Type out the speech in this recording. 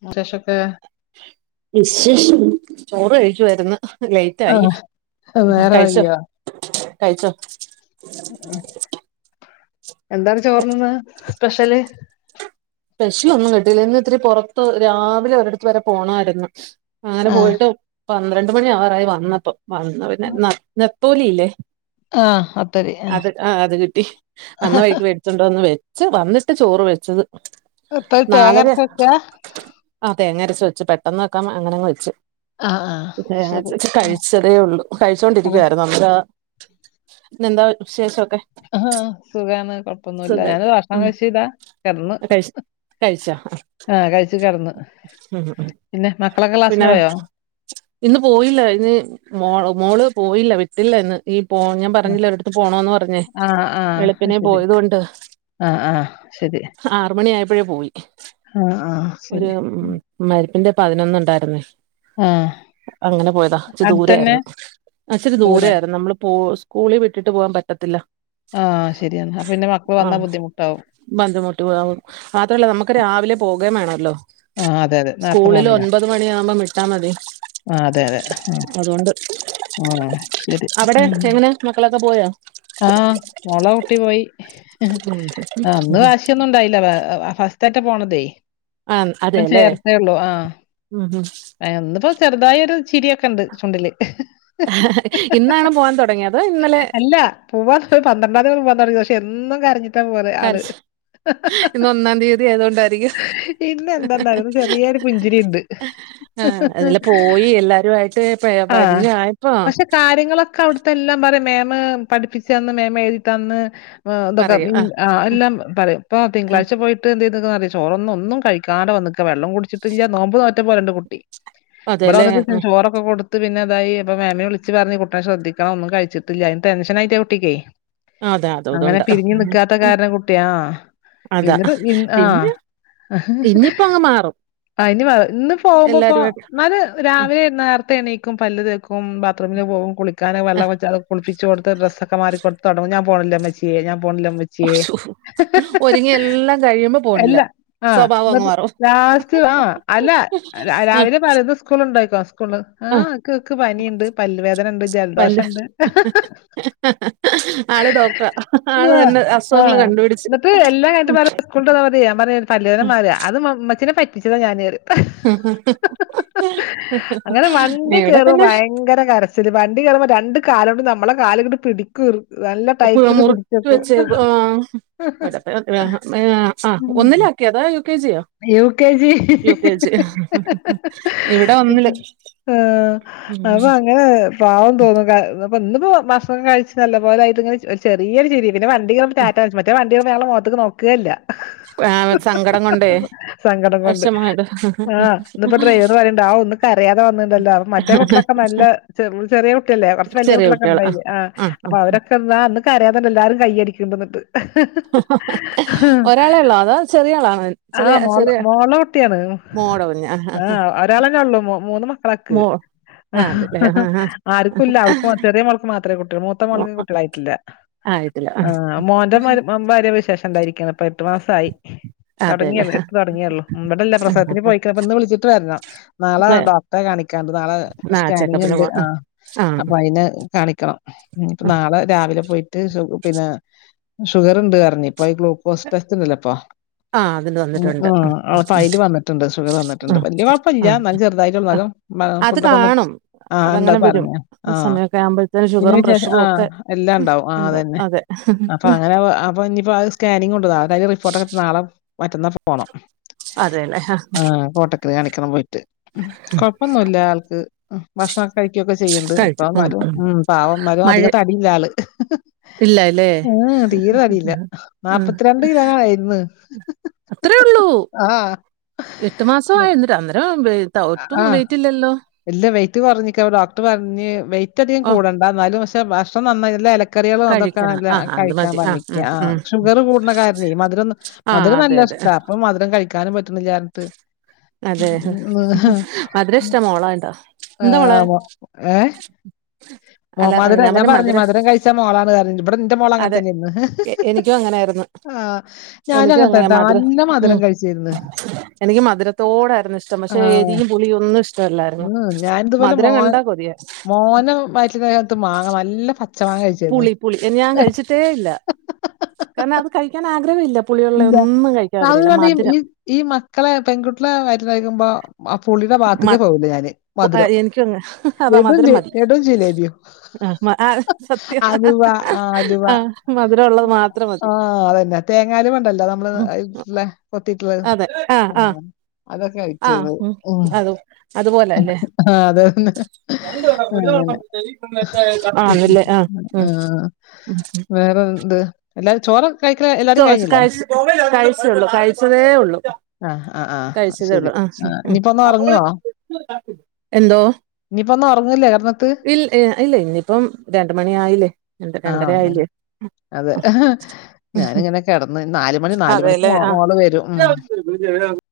[unintelligible] ക്കേ വിശേഷം ചോറ് കഴിച്ചു വരുന്ന് ലൈറ്റായി ആഹ് നേരം കഴിച്ചോ വൈകിയോ കഴിച്ചോ എന്താണ് ചോർന്‌ന്ന് സ്പെഷ്യല് പെഷ്യല് ഒന്നും കിട്ടിയില്ല ഇന്ന് ഇത്തിരി പൊറത്ത് രാവിലെ ഒരിടത്ത് വരെ പോണമായിരുന്നു അങ്ങനെ ആഹ് പോയിട്ട് പന്ത്രണ്ട് മണി ആവാറായി വന്നപ്പം വന്ന് പിന്നെ ന്ന നത്തോലി ഇല്ലേ ആഹ് വത്തല് അത് ആഹ് അത് കിട്ടി വന്ന വഴിക്ക് വേ ച്ചൊണ്ടോന്ന് വെച്ച് വന്നിട്ട് ചോറ് വെച്ചത് വത്തല് നാലരെ തേങ്ങരച്ച് വെക്കാ ആഹ് തേങ്ങ അരച്ച് വെച്ച് പെട്ടന്ന് വെക്കാൻ അങ്ങനങ്ങ് വെച്ച് ആഹ് ആഹ് അത് തേങ്ങരച്ച് ശരി വെച്ച് ആഹ് കഴിച്ചതേ ഉള്ളൂ അതെ കഴിച്ചോണ്ടിരിക്കുവായിരുന്നു അ [unintelligible] പിന്നെന്താ വിശേഷൊക്കെ ആഹ് സുഖാന്ന് കൊഴപ്പൊന്നുല്ല ഞാനത് ഭക്ഷണം ഉം കഴിച്ചീല്ല കെട്ന്ന് കഴിച്ച് കഴിച്ചോ ആഹ് കഴിച്ച് കടന്ന് ഉം ഉം പിന്നെ മക്കളൊക്കെ പിന്നെ ക്ലാസിന് പോയോ ഇന്ന് പോയില്ല ഇന്ന് മോ മോള് പോയില്ല ട്ടില്ല ഇന്ന് ഈ പോ ഞാൻ പറഞ്ഞില്ലേ ഒരിടത്ത് പോണോന്ന് പറഞ്ഞേ ആഹ് ആഹ് അത് വെളുപ്പിനെ ശരി പോയത് കൊണ്ട് ആഹ് ആഹ് ശരി ആറു മണി ആയപ്പഴേ പോയി ആഹ് ആഹ് ഒരു ശരി മരിപ്പിന്റെ പതിനൊന്നുണ്ടായിരുന്നേ ആഹ് അങ്ങനെ പോയതാ ഇച്ചിരി അടുത്തന്നെ ദൂരെയായിരുന്നു ആച്ചരി ദൂരെ ദൂരെയായിരുന്നു നമ്മള് പോ കൂളി വിട്ടിട്ട് പോകാൻ പറ്റത്തില്ല ആഹ് ശരിയാണ് അപ്പൊ പിന്നെ മക്കള് വന്നാ ബുദ്ധിമുട്ടാവും ബന്ധിമുട്ട് പാവും മാത്രല്ല നമ്മക്ക് രാവിലെ പോകയും വേണല്ലോ ആഹ് അതെ അതെ നേരത്തെ സ്കൂളില് പോണല്ലേ ഒൻപത് മണിയാവുമ്പം വിട്ടാ മതി ആഹ് അതെ അതെ ആഹ് അതുകൊണ്ട് ആഹ് ശരി അവിടെ ഉം എങ്ങനെ മക്കളൊക്കെ പോയോ ആഹ് മോളെ കുട്ടി പോയി ഉം അന്ന് കാശൊന്നുണ്ടായി ല്ല [unintelligible] ഫസ്റ്റായിട്ട പോണതേ ആഹ് അപ്പം അതെല്ലേ ചേർത്തിയെള്ളൂ ആഹ് ഉം ഒന്നിപ്പോ ചെറുതായൊരു ചിരിയൊക്കെ ഉണ്ട് ചുണ്ടില് ഇന്നാണ് പോവാൻ തുടങ്ങിയത് ഇന്നലെ അല്ല പോവാ പന്ത്രണ്ടാംയൾ പോവാൻ തുടങ്ങു പക്ഷെ എന്നും കരഞ്ഞിട്ട് ഇത്തം പോലെ ആള് കരച്ച ഇന്ന് ഒന്നാം തീയതി ആയതുകൊണ്ടായിരിക്കും ഇന്ന് എന്താ നടന്നത് ചെറിയൊരു പുഞ്ചിരി ഇണ്ട് എല്ലാരു ആയിട്ട് പെ പരിചയായപ്പോ പക്ഷെ കാര്യങ്ങളൊക്കെ അവിടുത്തെ എല്ലാം പറയും മേമ പഠിപ്പിച്ചു തന്ന് മേമ എഴുതി തന്ന് വാ അതൊക്കെ [unintelligible] ആഹ് എല്ലാം പറയും ഇപ്പൊ ആഹ് തിങ്കളാഴ്ച പോയിട്ട് എന്ത്‌ചെയ്തക്ക് ന്നറിയോ ചോറൊന്നുംഒന്നും കഴിക്കാണ്ട് വന്നിക്ക വെള്ളം കുടിച്ച് ത്തില്ല നോമ്പ് നോറ്റ പോലുണ്ട് കുട്ടി ഇവിടെ അതെല്ലേ വന്നിട്ട് ഞാ ആഹ് ചോറൊക്കെ കൊടു ത്ത് പിന്നതായി ഇപ്പൊ മേമെ വിളിച്ച് പറഞ്ഞ് കുട്ടിനെ ശ്രദ്ധിക്കണം ഒന്നും കഴിച്ചിട്ടില്ല അയിന് ടെൻഷനായിട്ട കുട്ടിക്കേ അതാ അങ്ങനെ അതുകൊണ്ട് പിരിഞ്ഞു നിക്കാത്ത കാരണം കുട്ടി ആഹ് അതാ എന്നിട്ട് ഇന് ആഹ് പിന്നെ ഇനിയിപ്പോ അങ്ങ് മാറും അയിന് ഇന്ന് പോകുമ്പോപ്പോ എല്ലാരുമായിട്ട് ന്നാല് ആ, രാവിലെ നേർത്തെ എണീക്കും പല്ല് തേക്കും ബാത്രറൂമില് പോകും കുളിക്കാന് ആ. വെള്ളം വച്ച അത് കുളപ്പിച്ചോടു ഡ്രസ്സക്കെ മാറി കൊടുത്ത തൊടങ്ങും ഞാൻ പോണില്ലുമ്മച്ചിയേ ഞാൻ പോണില്ലുമ്മച്ചിയേ ഉശ്ശൂ. ഒരുങ്ങി എല്ലാം കഴിയുമ്പോ പോണില്ല എല്ല ആഹ് സ്വഭാവം അങ്ങ് ന്നിട്ട് മാറും ലാസ്റ്റ് ആഹ് അല്ല ആഹ് രാവിലെ പറത് ഉസ്കൂളിണ്ടൊ യിക്കോ സ്കൂള് ആഹ് ക്ക് ക്ക് പനിയിണ്ട് പല്ലുവേദനണ്ട് പല്ല് ജലദോഷണ്ട് [unintelligible] ആള് ഡോക്ടറ ആള് ആഹ് തന്നെ അസുഖങ്ങള് കണ്ടുപിടിച്ച് ന്നിട്ട് പറയും സ്കൂളിട്ട് വന്ന റയും പറഞ്ഞ ഞമ്പാറിയൂ പല്ല് വേദന മാറിയ അതുമ്മച്ചിനെ പറ്റിച്ചതാ ഞാന് റയും അങ്ങനെ [unintelligible] വണ്ടി കേറൂ പിന്നെ ഭയങ്കര കരച്ചില് വണ്ടി കേറുമ്പോ രണ്ട് കാലോണ്ടും നമ്മളെ കാലങ്ങട് പിടി മുറുക്കി വച്ച് ആഹ് [unintelligible] ഉം ഒന്നില കെതാ യു കെ ജിയോ U K G U KG ഇവിടെ ഒന്നില് ആഹ് ഉം അപ്പൊങ്ങനാ പാവം തോന്നും ന്നിപ്പോ ഇന്നിപ്പോ ഭക്ഷണം കഴിച്ച് നല്ലപോലായിട്ട് ഇങ്ങനെ ചെറിയൊ രു ചിരി പിന്നെ വണ്ടി കേറുമ്പോ റ്റാറ്റാ കാണിച് മറ്റത് വണ്ടി കേറുമ്പോ ഞങ്ങളെ മുഖത്ത്ക്ക് നോക്കേ ല്ല ആഹ് സങ്കടം കൊണ്ടേ സങ്കടം കൊണ്ട് വിഷമായത് ആഹ് ഇന്നിപ്പോ ഡ്രൈവർ പറയണ്ട് ആഹ് ഒന്ന് കരയാതെ വന്നിണ്ടല്ല ന്ന് മറ്റേ കുട്ടികളൊക്കെ നല്ല വള് ചെറിയ കുട്ടിയല്ലേ കുറച്ച് വല്യ ചെറിയ കുട്ട്യളൊക്കെ കുട്ടികള് ഉണ്ടയില് ആഹ് ആ ആ അപ്പൊ അവരൊക്കെ ക്കെന്ന ഇന്ന് കരയാതെ എല്ലാരും കയ്യടിക്കെന്നിറ്റ് ഒരാളെ ഉള്ളോ അതോ ചെറിയ ആളാണ? ആഹ് മോള മോള ട്ടിയാണ് മോടെ കുഞ്ഞാ ആഹ് ഒരാളെന്നേ ഉള്ളു മൂന്ന് മക്കളക്ക് മോ ആ അതല്ലേ ആ ആർക്കുംല്ല അവൾക്ക് ചെറിയ മോ ൾക്ക് മാത്രേ കുട്ടികൾ മൂത്തമോൾക്ക് ആ കുട്ടികളായിട്ടില്ല ആയിട്ടില്ല ആ ആഹ് മോന്റെ ഭാര്യ വിശേഷം ഇണ്ടായിരിക്ക് ന്ന് ഇപ്പൊ എട്ടു മസായി അതെല്ലേ തുടങ്ങിയെള്ളൂ എട്ട് തുടങ്ങിയെള്ളോ ഇവിടില്ല പ്രസവത്തിന് പോയിക്ക്ണ് പ്പൊന്ന് വിളിച്ചിട്ട് വരണം നാള ഡോക്ട കാണിക്കാണ്ട് നാളെ ആ സ്കാനിങ് ചെക്കപ്പിന് ഇണ്ട് പോ ആഹ് ആ അപ്പൊ അയിന കാണിക്കണം ന്നിട്ട് നാളെ രാവിലെ പോയിട്ട് പിന്ന ഷുഗറിണ്ട് അറഞ്ഞ് ഇപ്പ ഈ ഗ്ലൂക്കോസ് ടെസ്റ്റ് ഇണ്ടല്ലപ്പൊ ആഹ് അതിണ്ട് വന്നിട്ടൊണ്ട് അയില് വന്നിട്ടുണ്ട് ഷുഗർ വന്നിട്ടുണ്ട് ആഹ് വല്യ കൊഴപ്പല്ല ആഹ് എന്നാലും ചെറുതായിട്ടുള്ളൂ ആഹ് എന്നാലും അത് ഫുഡൊക്കെ ഒന്ന് കാണും ആഹ് ഇണ്ട് അതങ്ങനെ വരും പറഞ്ഞ് ആഹ് സമയൊക്കെ ആവുമ്പോഴത്തെന് പിന്നെ ഷുഗറും വിശേഷം പ്രഷറും ആഹ് ഒക്കെ എല്ലാം ഉണ്ടാവും ഉം ആഹ് അതന്നെ അതെ അപ്പൊ അങ്ങനെ അപ്പ ഇഞ്പ്പോ അഹ് സ്കാനിങ്ങുണ്ട് നാളെ അയിന്റെ റിപ്പോർട്ടക്കെ ഇട്ത്ത് നാളെ മറ്റന്നാ അപ്പം പോണം അതെല്ലേ ആ ആഹ് കോട്ടക്കല് കാണിക്കണം പോയിട്ട് കൊഴപ്പൊന്നുല്ല ആൾക്ക് ഭക്ഷണൊക്കെ കഴിക്കുവൊക്കെ ചെയ്യണ്ട് ഇപ്പൊ എന്നാലും ഉം പാവം ഇന്നാലും മഴ അധികം തടിയില്ല ആള് ഇല്ലല്ലേ ഉം തീരെ തടിയില്ല ഉം. ഉം. നാല്പ്പത്തിരണ്ട് കിലോനായിരുന്ന് അത്രേ ഒള്ളൂ ആഹ് എട്ട് മാസമായി എന്നിട്ട് അന്നേരം ഒട്ടും ആ വെയിറ്റില്ലല്ലോ? ഇല്ല വെയിറ്റ് കൊറഞ്ഞിക്ക അപ്പൊ ഡോക്ടർ പറഞ്ഞ് വെയിറ്റ് അധികം ഓ കൂടണ്ട ഇന്നാലും പക്ഷെ ഭക്ഷണം നന്നായി നല്ല എല ക്കറികളോ അതൊക്കെ കഴിക്കണം നല്ല ആ ആ, അത് കഴിക്കാൻ മതി പറിഞ്ഞിക്ക്യ ഉം, ആ ഉം. ഷുഗർ കൂട്ണ കാരണേ മധുരം ഒന്ന് ആ മധുരം അതെ നല്ല അതെ ഇഷ്ട. ഇപ്പൊ മധ്രം കഴിക്കാനും പറ്റ്ണില്ലാർഞ്ഞിട്ട്. അതെ മധുര ഇഷ്ട്ട മോളായോണ്ട ആഹ് മോ ഏഹ്? ഓ അല്ല ഞാൻ മധുരം ഞാം പറഞ്ഞ പറഞ് മധുര മധുരം കഴിച്ച മോളാണ് പറിഞ്ഞ ഇബടെ ഇന്റെ മോള് അങ്ങൻ അതെ തന്നെയിരുന്നു എ- എനിക്കും അങ്ങനെയായിരുന്നു ആ ഞാനും എനിക്കും അങ്ങനത്തന്നെ നല്ലോം മധുരം കഴിച്ചേന്ന് എനികും മധുരത്തോടായിരുന്നു ഇഷ്ടം പക്ഷെ ആഹ് ഏരിം പുളിയും ഒന്നും ഇഷ്ടവല്ലായിരുന്നു മധുരം കണ്ട കൊതിയാര്ന്നു മോനെ വയറ്റിള്ള സമയത്ത് മാങ്ങ നല്ല പച്ച പുളി പുളി എന്ന് ഞാൻ കഴിച്ചിട്ടേ ഇല്ല കാരണം അത് കഴിക്കാൻ ആഗ്രഹവില്ല. പുളിയുള്ള ഇല്ല. ഒന്നും കഴിക്കാ ആഗ്രഹയില്ല അതുകൊണ്ട് മധിരം. ഈ ഈ മക്കളെ പെൺകുട്ടിയളെ വയറ്റിലഴിക്കുമ്പോ ആ പുളിയുടെ ഭാത്ത്ക്കേ മ- പോവൂല്ല ഞാന് പു- ആ, മധുരം എനിക്കും അങ്ങ് ലഡും, ജിലേ ലഡും ജിലേബിയും. ആഹ് മ ആഹ് സത്യം അലുവ ആഹ് അലുവ ആഹ് മധുരം ഒള്ളത് മാ ആഹ് അതന്നെ തേങ്ങ അലുവണ്ടല്ലോ? നമ്മള് ഉം, കൊത്തിട്ടുള്ള അതെ ആ ആ അതൊക്കെ കഴിച്ച്ര്ന്നെ തും അതുപോലെ അല്ലേ? അതെ തന്നെ. അങ്ങനെ. ആണല്ലേ? ആഹ് ആഹ് വേറെന്ത്? എല്ലാരും ചോറ ചോറ് കഴിച്ച് കഴിച്ചള്ളൂ കഴിച്ചതേ ഒള്ളൂ. ആഹ് ആഹ് അത് ശരി ആ ഉം. ഇനിയിപ്പോ ഇന്ന് ഒറങ്ങുവോ? എന്തോ? ഇഞ്ഞിപ്പൊ ഇന്ന് ഒറങ്ങില്ലേ കടന്ന്ത്ത്.? ഇൽ ഇല്ല ഇന്നിപ്പം രണ്ട് മണി ആയില്ലേ ആ, രണ്ടര ആയില്ലേ? ഉം അതെ ഞാനിങ്ങനെ കെടന്ന് നാല് മണി നാല് മണിക്ക് അതെല്ലേ മോള് വെരും. [unintelligible]